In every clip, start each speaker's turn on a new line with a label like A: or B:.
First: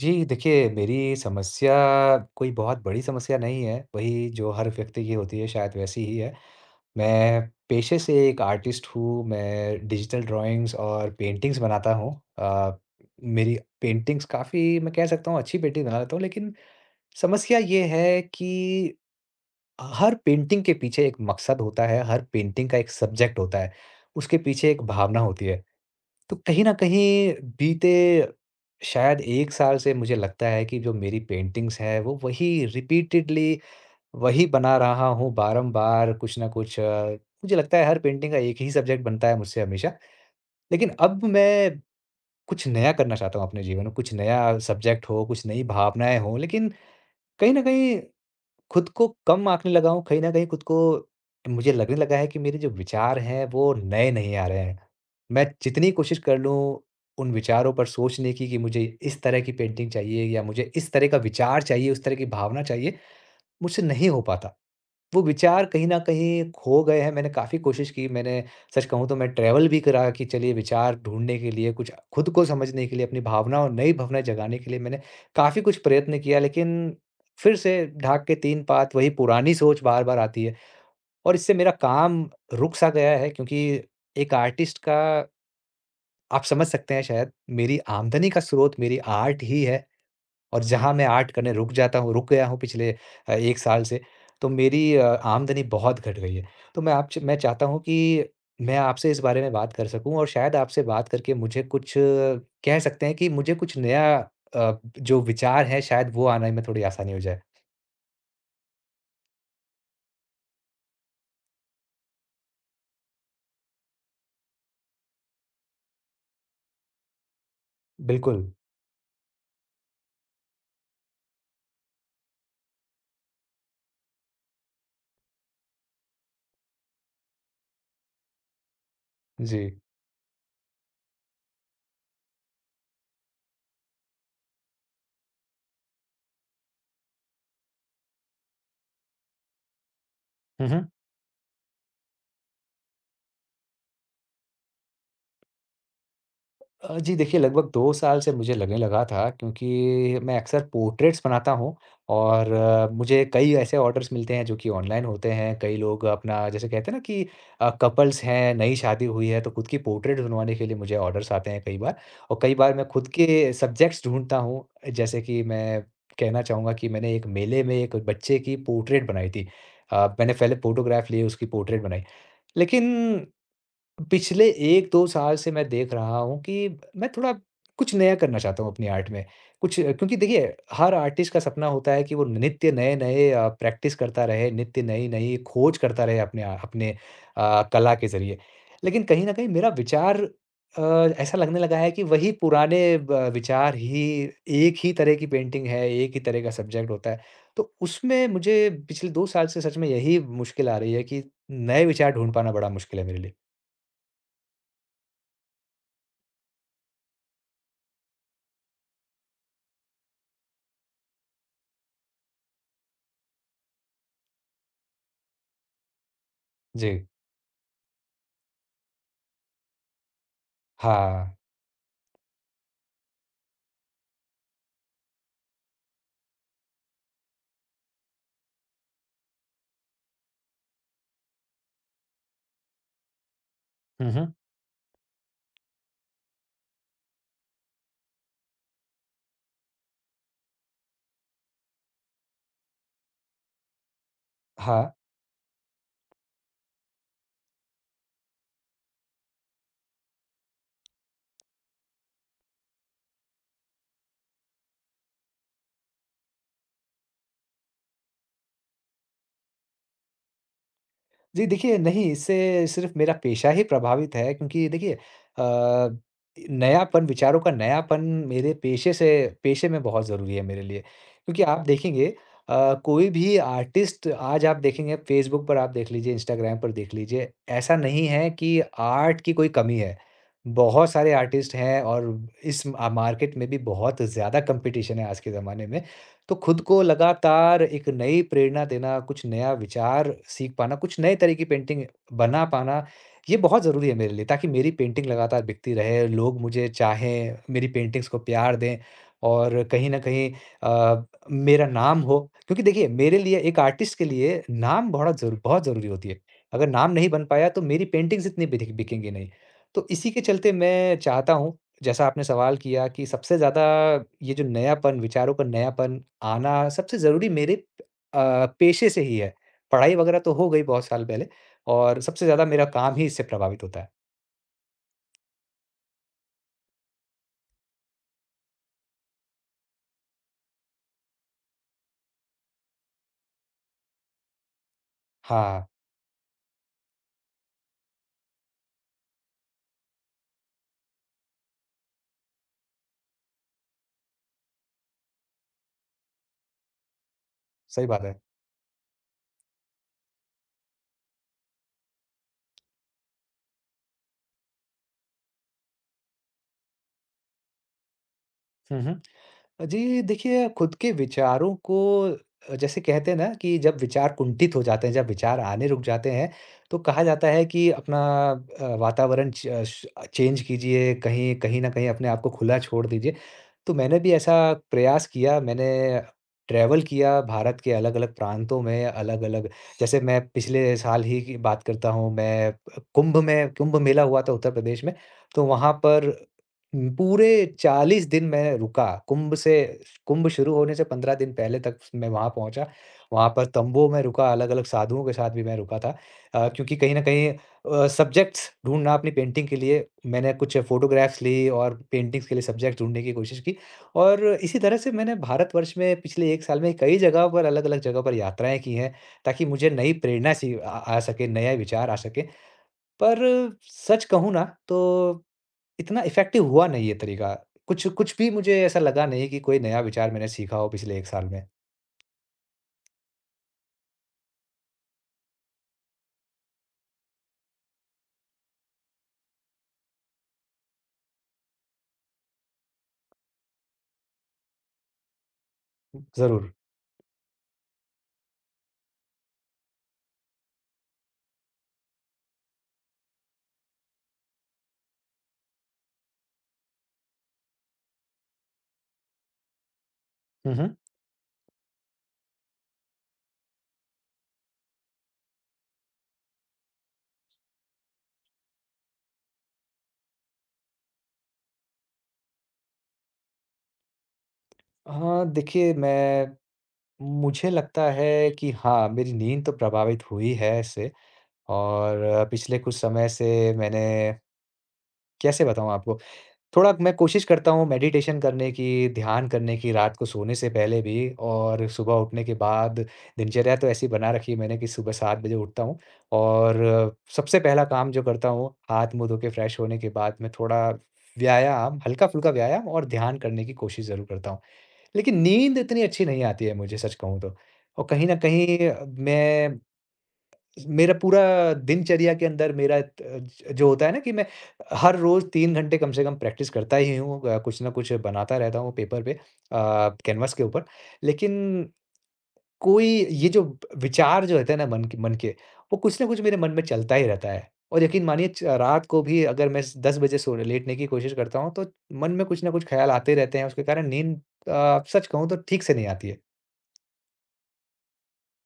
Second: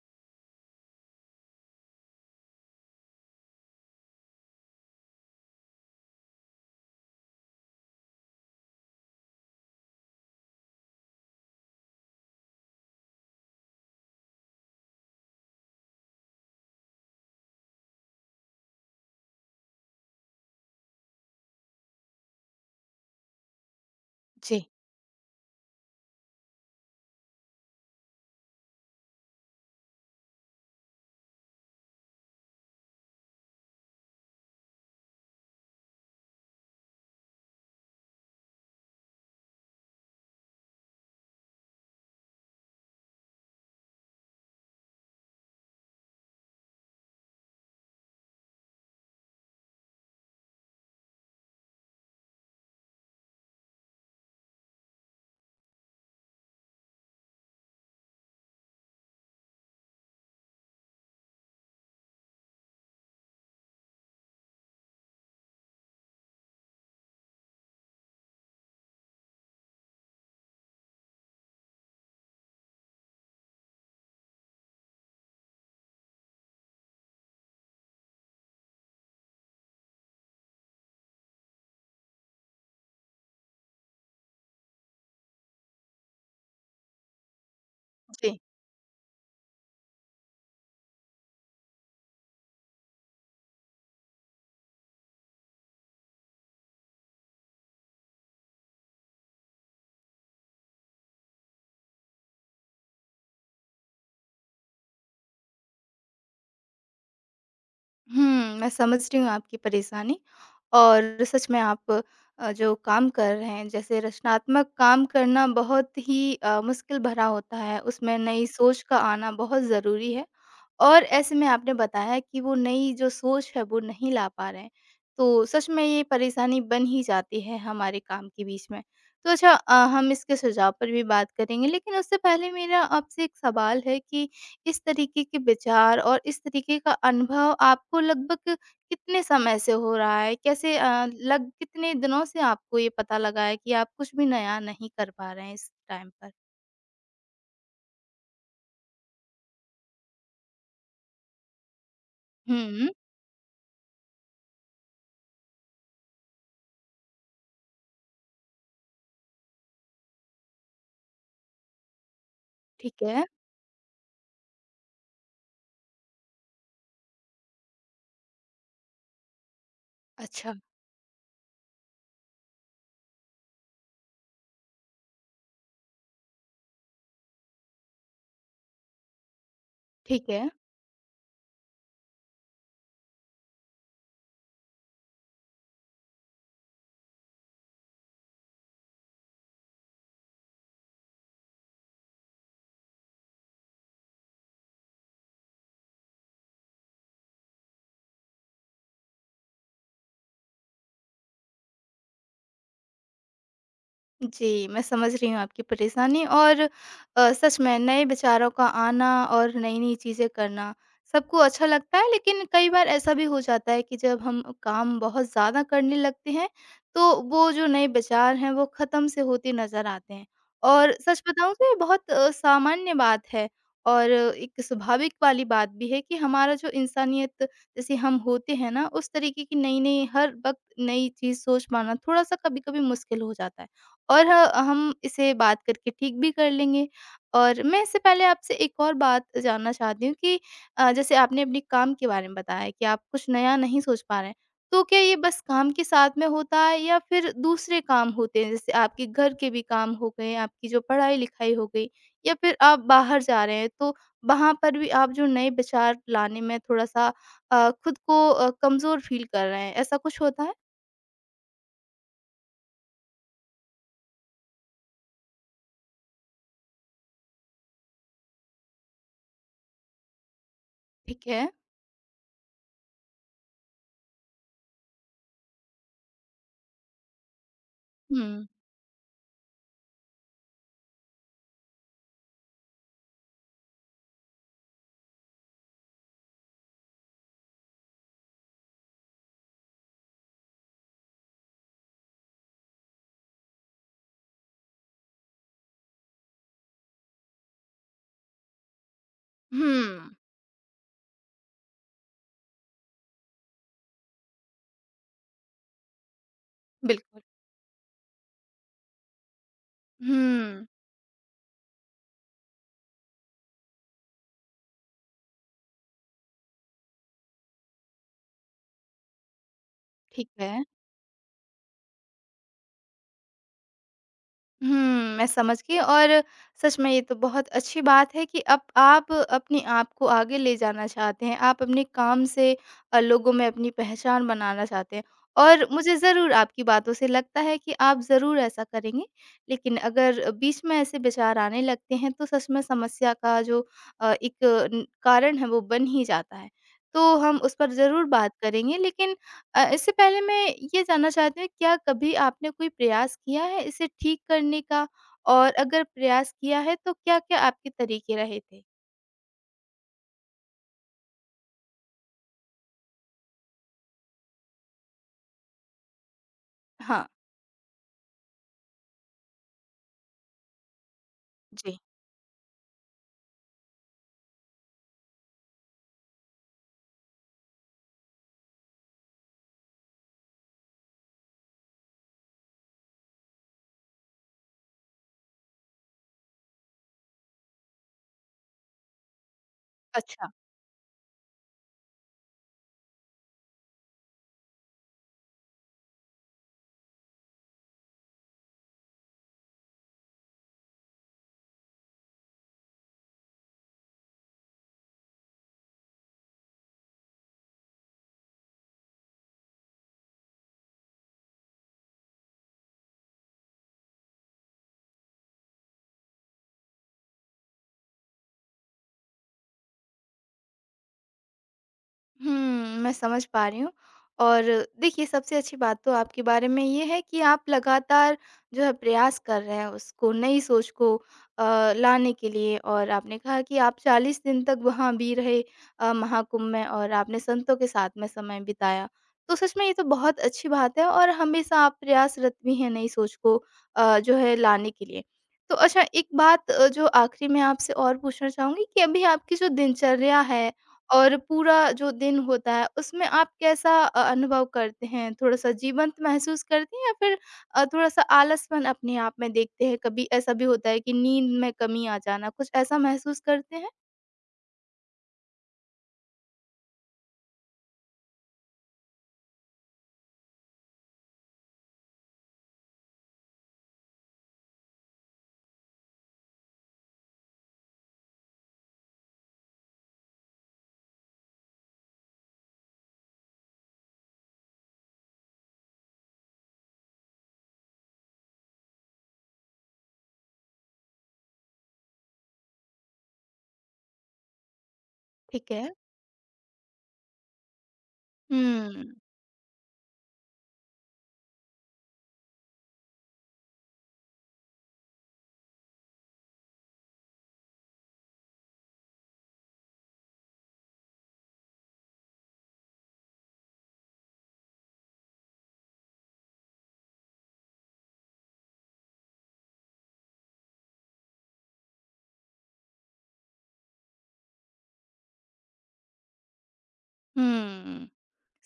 A: जी, देखिए मेरी समस्या कोई बहुत बड़ी समस्या नहीं है, वही जो हर व्यक्ति की होती है शायद वैसी ही है। मैं पेशे से एक आर्टिस्ट हूँ, मैं डिजिटल ड्राइंग्स और पेंटिंग्स बनाता हूँ। अ, मेरी पेंटिंग्स काफ़ी मैं कह सकता हूँ अच्छी पेंटिंग बना लेता हूँ, लेकिन समस्या ये है कि हर पेंटिंग के पीछे एक मकसद होता है, हर पेंटिंग का एक सब्जेक्ट होता है, उसके
B: जी,
A: पीछे एक भावना होती है। तो कहीं न कहीं बीते शायद 1 साल से मुझे लगता है कि जो मेरी पेंटिंग्स हैं वो वही रिपीटेडली वही बना रहा हूँ बारम-बार कुछ न कुछ मुझे लगता है हर पेंटिंग का एक ही सब्जेक्ट बनता है मुझसे हमेशा। लेकिन अब मैं कुछ नया करना चाहता हूँ अपने जीवन में, कुछ नया सब्जेक्ट हो, कुछ नई भावनाएँ हों, लेकिन कहीं न कहीं खुद को कम आँकने लगा हूँ, कहीं न कहीं खुद को मुझे लगने लगा है कि मेरे जो विचार हैं, वो नए नहीं आ रहे हैं। मैं जितनी कोशिश कर लूँ, उन विचारों पर सोचने की कि मुझे इस तरह की पेंटिंग चाहिए या मुझे इस तरह का विचार चाहिए, उस तरह की भावना चाहिए, मुझसे नहीं हो पाता। वो विचार कहीं न कहीं खो गए हैं, मैंने काफ़ी कोशिश की, मैंने सच कहूँ तो मैं ट्रैवल भी करा कि चलिए विचार ढूँढने के लिए, कुछ खुद को समझने के लिए, अपनी भावनाओं नई भावनाएँ जगाने के लिए मैंने काफ़ी कुछ प्रयत्न किया, लेकिन फिर से ढाक के 3 पात वही पुरानी सोच बार-बार आती है और इससे मेरा काम रुक-सा गया है क्योंकि एक आर्टिस्ट का आप समझ सकते हैं शायद, मेरी आमदनी
B: जी।
A: का स्रोत मेरी आर्ट ही है। और जहाँ मैं आर्ट करने रुक जाता हूँ रुक गया हूँ पिछले 1 साल से, तो मेरी आमदनी बहुत घट गई है। तो मैं आपसे मैं चाहता हूँ कि मैं आपसे इस बारे में बात कर सकूँ और शायद आपसे बात करके मुझे कुछ कह सकते हैं कि मुझे कुछ नया जो विचार है शायद वो आने में थोड़ी आसानी हो जाए।
B: मैं समझ रही हूँ आपकी परेशानी। और सच में आप जो काम कर रहे हैं जैसे रचनात्मक काम करना बहुत ही मुश्किल भरा होता है, उसमें
A: बिल्कुल।
B: नई सोच का आना बहुत ज़रूरी है। और ऐसे में आपने बताया कि वो नई जो सोच है वो नहीं ला पा रहे हैं, तो सच में ये परेशानी बन ही जाती है हमारे काम के बीच में। तो अच्छा
A: जी।
B: हम इसके सुझाव पर भी बात करेंगे, लेकिन उससे पहले मेरा आपसे एक सवाल है कि इस तरीके के विचार और इस तरीके का अनुभव आपको लगभग कितने समय से हो रहा है?
A: हुँ,
B: कैसे
A: हुँ।
B: अ, लग कितने दिनों से आपको ये पता लगा है कि आप कुछ भी नया नहीं कर पा रहे हैं इस टाइम पर?
A: जी देखिए लगभग 2 साल से मुझे लगने लगा था क्योंकि मैं अक्सर पोर्ट्रेट्स बनाता हूँ और
B: हुँ,
A: मुझे कई ऐसे ऑर्डर्स मिलते हैं जो कि ऑनलाइन होते हैं। कई लोग अपना जैसे कहते हैं ना कि कपल्स हैं, नई शादी हुई है तो खुद की पोर्ट्रेट बनवाने के लिए मुझे ऑर्डर्स आते हैं कई बार। और कई बार मैं
B: ठीक
A: खुद
B: है।
A: के सब्जेक्ट्स ढूँढता हूँ जैसे कि मैं कहना चाहूँगा कि मैंने एक मेले में एक बच्चे की पोर्ट्रेट बनाई थी। मैंने
B: अच्छा,
A: पहले फ़ोटोग्राफ लिए उसकी पोर्ट्रेट बनाई। लेकिन पिछले 1-2 साल से मैं देख रहा हूँ कि मैं थोड़ा कुछ नया करना चाहता हूँ अपनी आर्ट में। कुछ क्योंकि
B: ठीक
A: देखिए,
B: है।
A: हर आर्टिस्ट का सपना होता है कि वो नित्य नए-नए प्रैक्टिस करता रहे, नित्य नई-नई खोज करता रहे अपने कला के ज़रिए। लेकिन कहीं न कहीं मेरा विचार अ, ऐसा लगने लगा है कि वही पुराने ब विचार ही एक ही तरह की पेंटिंग है, एक ही तरह का सब्जेक्ट होता है। तो उसमें मुझे पिछले 2 साल से सच में यही मुश्किल आ रही है कि नए विचार ढूँढ पाना बड़ा मुश्किल है मेरे लिए।
B: जी, मैं समझ रही हूँ आपकी परेशानी, और सच में नए विचारों का आना और नई-नई चीज़ें करना सबको अच्छा लगता है, लेकिन कई बार ऐसा भी हो जाता है कि जब हम काम बहुत ज़्यादा करने लगते हैं,
A: जी।
B: तो वो जो नए विचार हैं, वो ख़त्म से होते नज़र आते हैं। और सच
A: हाँ।
B: बताऊँ तो ये बहुत सामान्य बात है, और एक स्वाभाविक वाली बात भी है कि हमारा जो इंसानियत जैसे हम होते हैं ना, उस तरीके की नई-नई हर वक़्त नई चीज़ सोच पाना थोड़ा-सा कभी-कभी मुश्किल हो जाता है।
A: हुँ,
B: और
A: हुँ।
B: ह हम इसे बात करके ठीक भी कर लेंगे। और मैं इससे पहले आपसे एक और बात जानना चाहती हूँ कि जैसे आपने अपने काम के बारे में बताया कि आप कुछ नया नहीं सोच पा रहे हैं। तो
A: हाँ।
B: क्या ये बस काम के साथ में होता है या फिर दूसरे काम होते हैं? जैसे आपके घर के भी काम हो गए, आपकी जो पढ़ाई-लिखाई हो गई, या फिर आप बाहर जा रहे हैं तो वहाँ पर भी आप जो नए विचार लाने में खुद को कमज़ोर फ़ील कर रहे हैं, ऐसा कुछ होता है?
A: जी, देखिए नहीं इससे सिर्फ़ मेरा पेशा ही प्रभावित है क्योंकि देखिए नयापन विचारों का नयापन मेरे पेशे से पेशे में बहुत ज़रूरी है मेरे लिए।
B: ठीक
A: क्योंकि
B: है।
A: आप देखेंगे कोई भी आर्टिस्ट आज आप देखेंगे फ़ेसबुक पर आप देख लीजिए, इंस्टाग्राम पर देख लीजिए, ऐसा नहीं है
B: हुँ।
A: कि आर्ट की कोई कमी है। बहुत सारे आर्टिस्ट हैं और इस मार्केट में भी बहुत ज़्यादा कॉम्पिटिशन है आज के ज़माने में। तो खुद को लगातार एक नई प्रेरणा देना, कुछ नया विचार सीख पाना, कुछ नए तरह की पेंटिंग बना पाना, ये बहुत ज़रूरी है मेरे लिए ताकि मेरी पेंटिंग लगातार बिकती रहे, लोग मुझे चाहें, मेरी पेंटिंग्स को प्यार दें और कहीं न
B: हुँ,
A: कहीं अ, मेरा नाम हो। क्योंकि देखिए, मेरे लिए एक आर्टिस्ट के लिए नाम बड़ा ज़रू बहुत ज़रूरी होती है। अगर नाम नहीं
B: बिल्कुल।
A: बन पाया तो मेरी पेंटिंग्स इतनी बिदिक बिकेंगी नहीं। तो इसी के चलते
B: हुँ,
A: मैं चाहता हूँ जैसा आपने सवाल किया कि सबसे ज़्यादा ये जो नयापन विचारों का नयापन आना सबसे ज़रूरी मेरे पेशे से ही है। पढ़ाई वगैरह
B: ठीक
A: तो हो गई
B: है।
A: बहुत साल पहले और सबसे ज़्यादा मेरा काम ही इससे प्रभावित होता है।
B: मैं समझ गई, और सच में ये तो बहुत अच्छी बात है कि अब आप अपने आप को आगे ले जाना चाहते हैं। आप अपने काम से लोगों में अपनी पहचान बनाना चाहते हैं, और
A: हाँ,
B: मुझे ज़रूर आपकी बातों से लगता है कि आप ज़रूर ऐसा करेंगे। लेकिन अगर बीच में ऐसे विचार आने लगते हैं तो सच में समस्या का जो एक न कारण है वो बन ही जाता है। तो हम उस पर
A: सही
B: ज़रूर
A: बात है।
B: बात करेंगे, लेकिन इससे पहले मैं ये जानना चाहती हूँ, क्या कभी आपने कोई प्रयास किया है इसे ठीक करने का? और अगर प्रयास किया है तो क्या-क्या आपके तरीके रहे थे?
A: हुँ, हुँ। जी, देखिए खुद के विचारों को जैसे कहते हैं ना कि जब विचार कुंठित हो जाते हैं, जब विचार आने रुक जाते हैं, तो कहा
B: हाँ।
A: जाता है कि अपना वातावरण च अ, श चेंज कीजिए, कहीं कहीं न
B: जी,
A: कहीं अपने आप को खुला छोड़ दीजिए। तो मैंने भी ऐसा प्रयास किया, मैंने ट्रैवल किया भारत के अलग-अलग प्रांतों में, अलग-अलग जैसे मैं पिछले साल ही की बात करता हूँ, मैं कुंभ में कुंभ मेला हुआ था उत्तर प्रदेश में, तो वहाँ पर पूरे 40 दिन मैं रुका। कुंभ
B: अच्छा।
A: शुरू होने से 15 दिन पहले तक मैं वहाँ पहुँचा। वहाँ पर तंबू में रुका, अलग-अलग साधुओं के साथ भी मैं रुका था। क्योंकि कहीं न कहीं सब्जेक्ट्स ढूँढना अपनी पेंटिंग के लिए मैंने कुछ फ़ोटोग्राफ्स ली और पेंटिंग्स के लिए सब्जेक्ट ढूँढने की कोशिश की। और इसी तरह से मैंने भारतवर्ष में पिछले 1 साल में कई जगह पर अलग-अलग जगह पर यात्राएँ की हैं, ताकि मुझे नई प्रेरणा सी आ आ सके, नए विचार आ सकें। पर सच कहूँ ना, तो इतना इफ़ेक्टिव हुआ नहीं ये तरीका। कुछ कुछ भी मुझे ऐसा लगा नहीं कि कोई नया विचार मैंने सीखा हो पिछले 1 साल में।
B: हुँ, मैं समझ पा रही हूँ, और देखिए सबसे अच्छी बात तो आपके बारे में ये है कि आप लगातार जो है प्रयास कर रहे हैं उसको, नई सोच को लाने के लिए। और आपने कहा कि आप 40 दिन तक वहाँ भी रहे महाकुंभ
A: ज़रूर।
B: में, और आपने संतों के साथ में समय बिताया। तो सच में ये तो बहुत अच्छी बात है, और हमेशा आप प्रयासरत भी हैं नई सोच को जो है लाने के लिए। तो अच्छा, एक बात जो आखिरी में आपसे और पूछना चाहूँगी कि अभी आपकी जो दिनचर्या है
A: हुँ, हुँ।
B: और पूरा जो दिन होता है उसमें आप कैसा अनुभव करते हैं? थोड़ा-सा जीवंत महसूस करते हैं या फिर थोड़ा-सा आलसपन अपने आप में देखते हैं? कभी ऐसा भी होता है कि नींद में कमी आ जाना, कुछ ऐसा महसूस करते हैं?
A: हाँ, देखिए मैं मुझे लगता है कि हाँ, मेरी नींद तो प्रभावित हुई है इससे और पिछले कुछ समय से मैंने कैसे बताऊँ आपको? थोड़ा मैं कोशिश करता हूँ मेडिटेशन करने की, ध्यान करने की रात को सोने से पहले भी और सुबह उठने के बाद दिनचर्या तो ऐसी बना रखी है मैंने कि सुबह 7 बजे उठता हूँ और सबसे पहला काम जो करता हूँ, हाथ-मुँह धो के फ्रेश होने के बाद मैं थोड़ा व्यायाम, हल्का-फुल्का व्यायाम और ध्यान करने की कोशिश ज़रूर करता हूँ। लेकिन
B: ठीक
A: नींद
B: है।
A: इतनी अच्छी नहीं आती है मुझे सच कहूँ तो और कहीं न कहीं
B: हुँ,
A: मैं मेरा पूरा दिनचर्या के अंदर मेरा अ, ज जो होता है ना कि मैं हर रोज़ 3 घंटे कम से कम प्रैक्टिस करता ही हूँ कुछ न कुछ बनाता रहता हूँ पेपर पे कैनवास के ऊपर। लेकिन कोई ये जो विचार जो रहते हैं ना मन के, वो कुछ न कुछ मेरे मन में चलता ही रहता है। और यकीन मानिए च रात को भी अगर मैं स 10 बजे सो लेटने की कोशिश करता हूँ तो मन में कुछ न कुछ ख़्याल आते रहते हैं, उसके कारण नींद सच कहूँ तो ठीक से नहीं आती है।
B: हुँ।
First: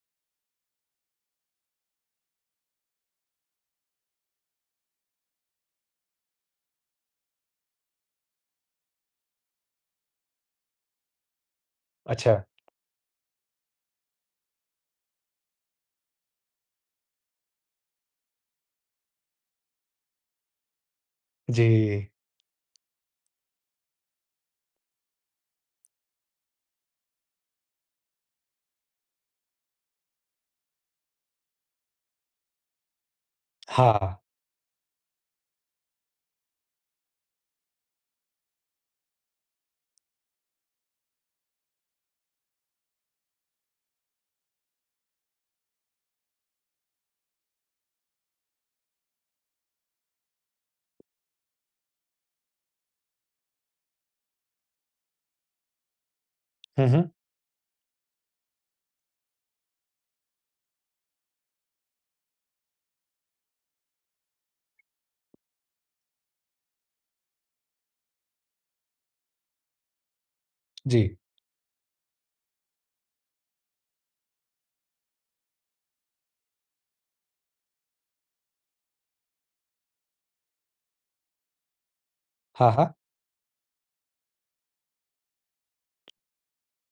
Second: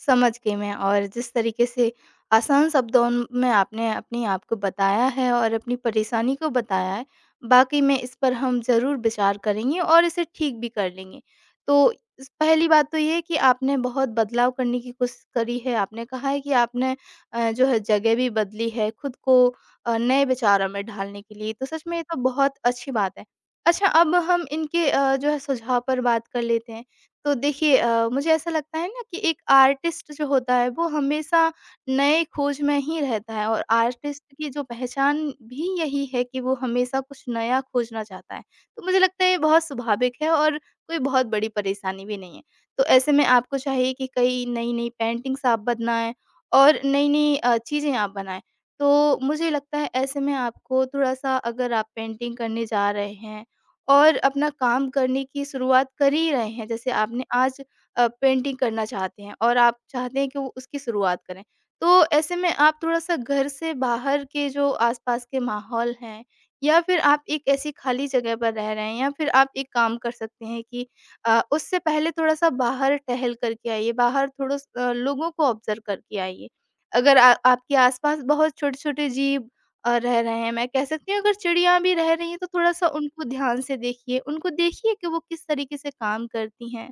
B: समझ गई मैं, और जिस तरीके से आसान शब्दों में आपने अपने आप को बताया है और अपनी परेशानी को बताया है, वाक़ई में इस पर हम ज़रूर विचार करेंगे और इसे ठीक भी कर लेंगे। तो इस
A: अच्छा।
B: पहली बात तो ये है कि आपने बहुत बदलाव करने की कोशिश करी है, आपने कहा है कि आपने जो है जगह भी बदली है खुद को नए विचारों में ढालने के लिए,
A: जी।
B: तो सच में ये तो बहुत अच्छी बात है। अच्छा, अब हम इनके जो है सुझाव पर बात कर लेते हैं। तो देखिए मुझे ऐसा लगता है ना कि एक आर्टिस्ट जो होता है वो हमेशा नए खोज में ही रहता है, और
A: हाँ।
B: आर्टिस्ट की जो पहचान भी यही है कि वो हमेशा कुछ नया खोजना चाहता है। तो मुझे लगता है ये बहुत स्वाभाविक है, और कोई बहुत बड़ी परेशानी भी नहीं है। तो ऐसे में आपको चाहिए कि कई नई-नई पेंटिंग्स आप बनाएँ और नई-नई चीज़ें आप बनाएँ। तो मुझे लगता है ऐसे में आपको थोड़ा-सा, अगर आप पेंटिंग करने जा रहे हैं और अपना काम करने की शुरुआत कर ही रहे हैं।
A: हुँ,
B: जैसे
A: हुँ।
B: आपने आज पेंटिंग करना चाहते हैं और आप चाहते हैं कि वो उसकी शुरुआत करें। तो ऐसे में आप थोड़ा-सा घर से बाहर के जो आस-पास के माहौल हैं, या फिर आप एक ऐसी खाली जगह पर रह रहे हैं, या फिर आप एक काम कर सकते हैं कि
A: जी।
B: उससे पहले थोड़ा-सा बाहर टहल करके आइए, बाहर लोगों को ऑब्ज़र्व करके आइए। अगर आ आपके आस-पास बहुत छोटे-छोटे जीव रह रहे हैं। मैं कह सकती हूँ अगर चिड़िया भी रह रही हैं तो
A: हाँ,
B: थोड़ा-सा
A: हाँ।
B: उनको ध्यान से देखिए। उनको देखिए कि वो किस तरीके से काम करती हैं।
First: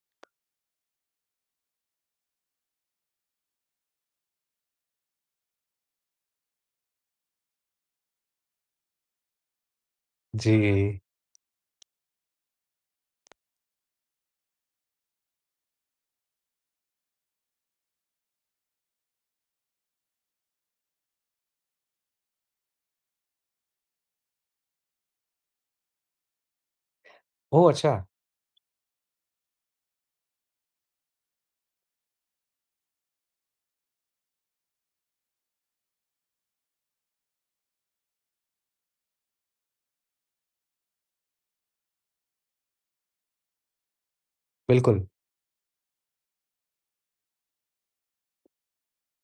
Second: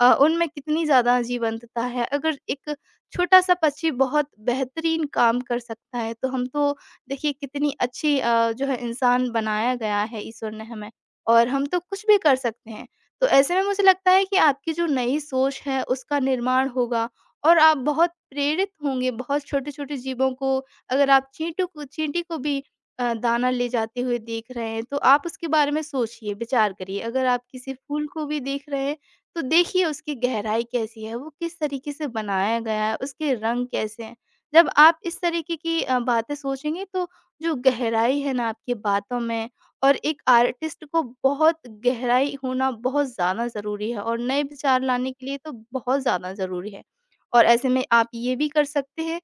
B: उनमें कितनी ज़्यादा जीवंतता है। अगर एक छोटा-सा पक्षी बहुत बेहतरीन काम कर सकता है, तो हम तो देखिए कितनी अच्छी जो है इंसान बनाया गया है, ईश्वर ने हमें,
A: जी।
B: और हम तो कुछ भी कर सकते हैं। तो ऐसे में मुझे लगता है कि आपकी जो नई सोच है उसका निर्माण होगा, और आप बहुत प्रेरित होंगे। बहुत छोटे-छोटे जीवों को, अगर आप चींटू को, चींटी को भी दाना ले जाते हुए देख रहे हैं, तो आप उसके बारे में सोचिए, विचार करिए। अगर आप
A: ओह!
B: किसी
A: अच्छा,
B: फूल को भी देख रहे हैं, तो देखिए उसकी गहराई कैसी है, वो किस तरीके से बनाया गया है, उसके रंग कैसे हैं। जब आप इस तरीके की बातें सोचेंगे, तो जो गहराई है ना आपकी बातों में, और एक आर्टिस्ट को बहुत गहराई होना बहुत ज़्यादा ज़रूरी है, और नए विचार
A: बिल्कुल।
B: लाने के लिए तो बहुत ज़्यादा ज़रूरी है। और ऐसे में आप ये भी कर सकते हैं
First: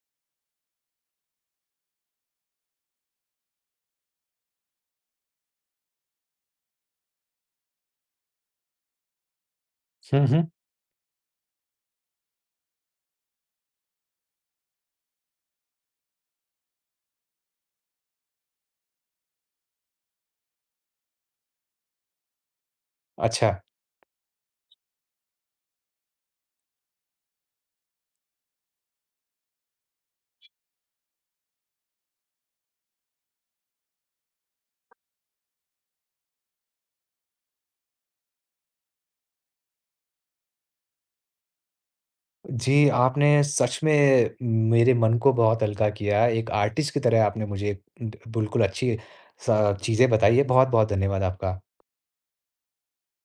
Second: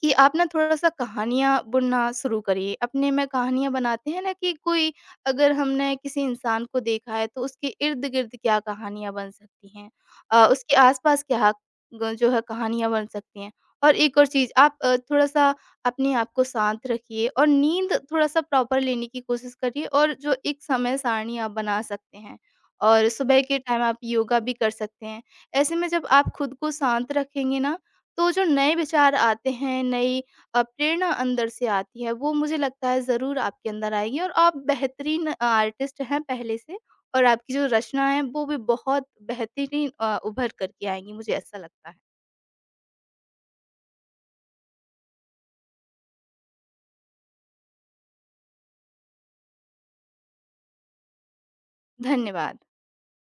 B: कि आप ना थोड़ा-सा कहानियाँ बुनना शुरू करिए। अपने में कहानियाँ बनाते हैं ना कि कोई, अगर हमने किसी इंसान को देखा है, तो उसके इर्द-गिर्द क्या कहानियाँ बन सकती हैं।
A: हुँ, हुँ।
B: उसके आस-पास क्या ग जो है कहानियाँ बन सकती हैं। और एक और चीज़, आप थोड़ा-सा अपने आप को शांत रखिए, और नींद थोड़ा-सा प्रॉपर लेने की कोशिश करिए, और जो एक समय सारणी आप बना सकते हैं। और सुबह
A: अच्छा,
B: के टाइम आप योगा भी कर सकते हैं। ऐसे में जब आप खुद को शांत रखेंगे ना, तो जो नए विचार आते हैं, नई प्रेरणा अंदर से आती है, वो मुझे लगता है ज़रूर आपके अंदर आएगी। और आप बेहतरीन आर्टिस्ट हैं पहले से, और आपकी जो रचना है, वो भी बहुत बेहतरीन उभर कर के आएँगी, मुझे ऐसा लगता है।
A: जी आपने सच में मेरे मन को बहुत हल्का किया। एक आर्टिस्ट की तरह आपने मुझे ड बिल्कुल अच्छी स चीज़ें बताई हैं। बहुत-बहुत धन्यवाद आपका।
B: धन्यवाद।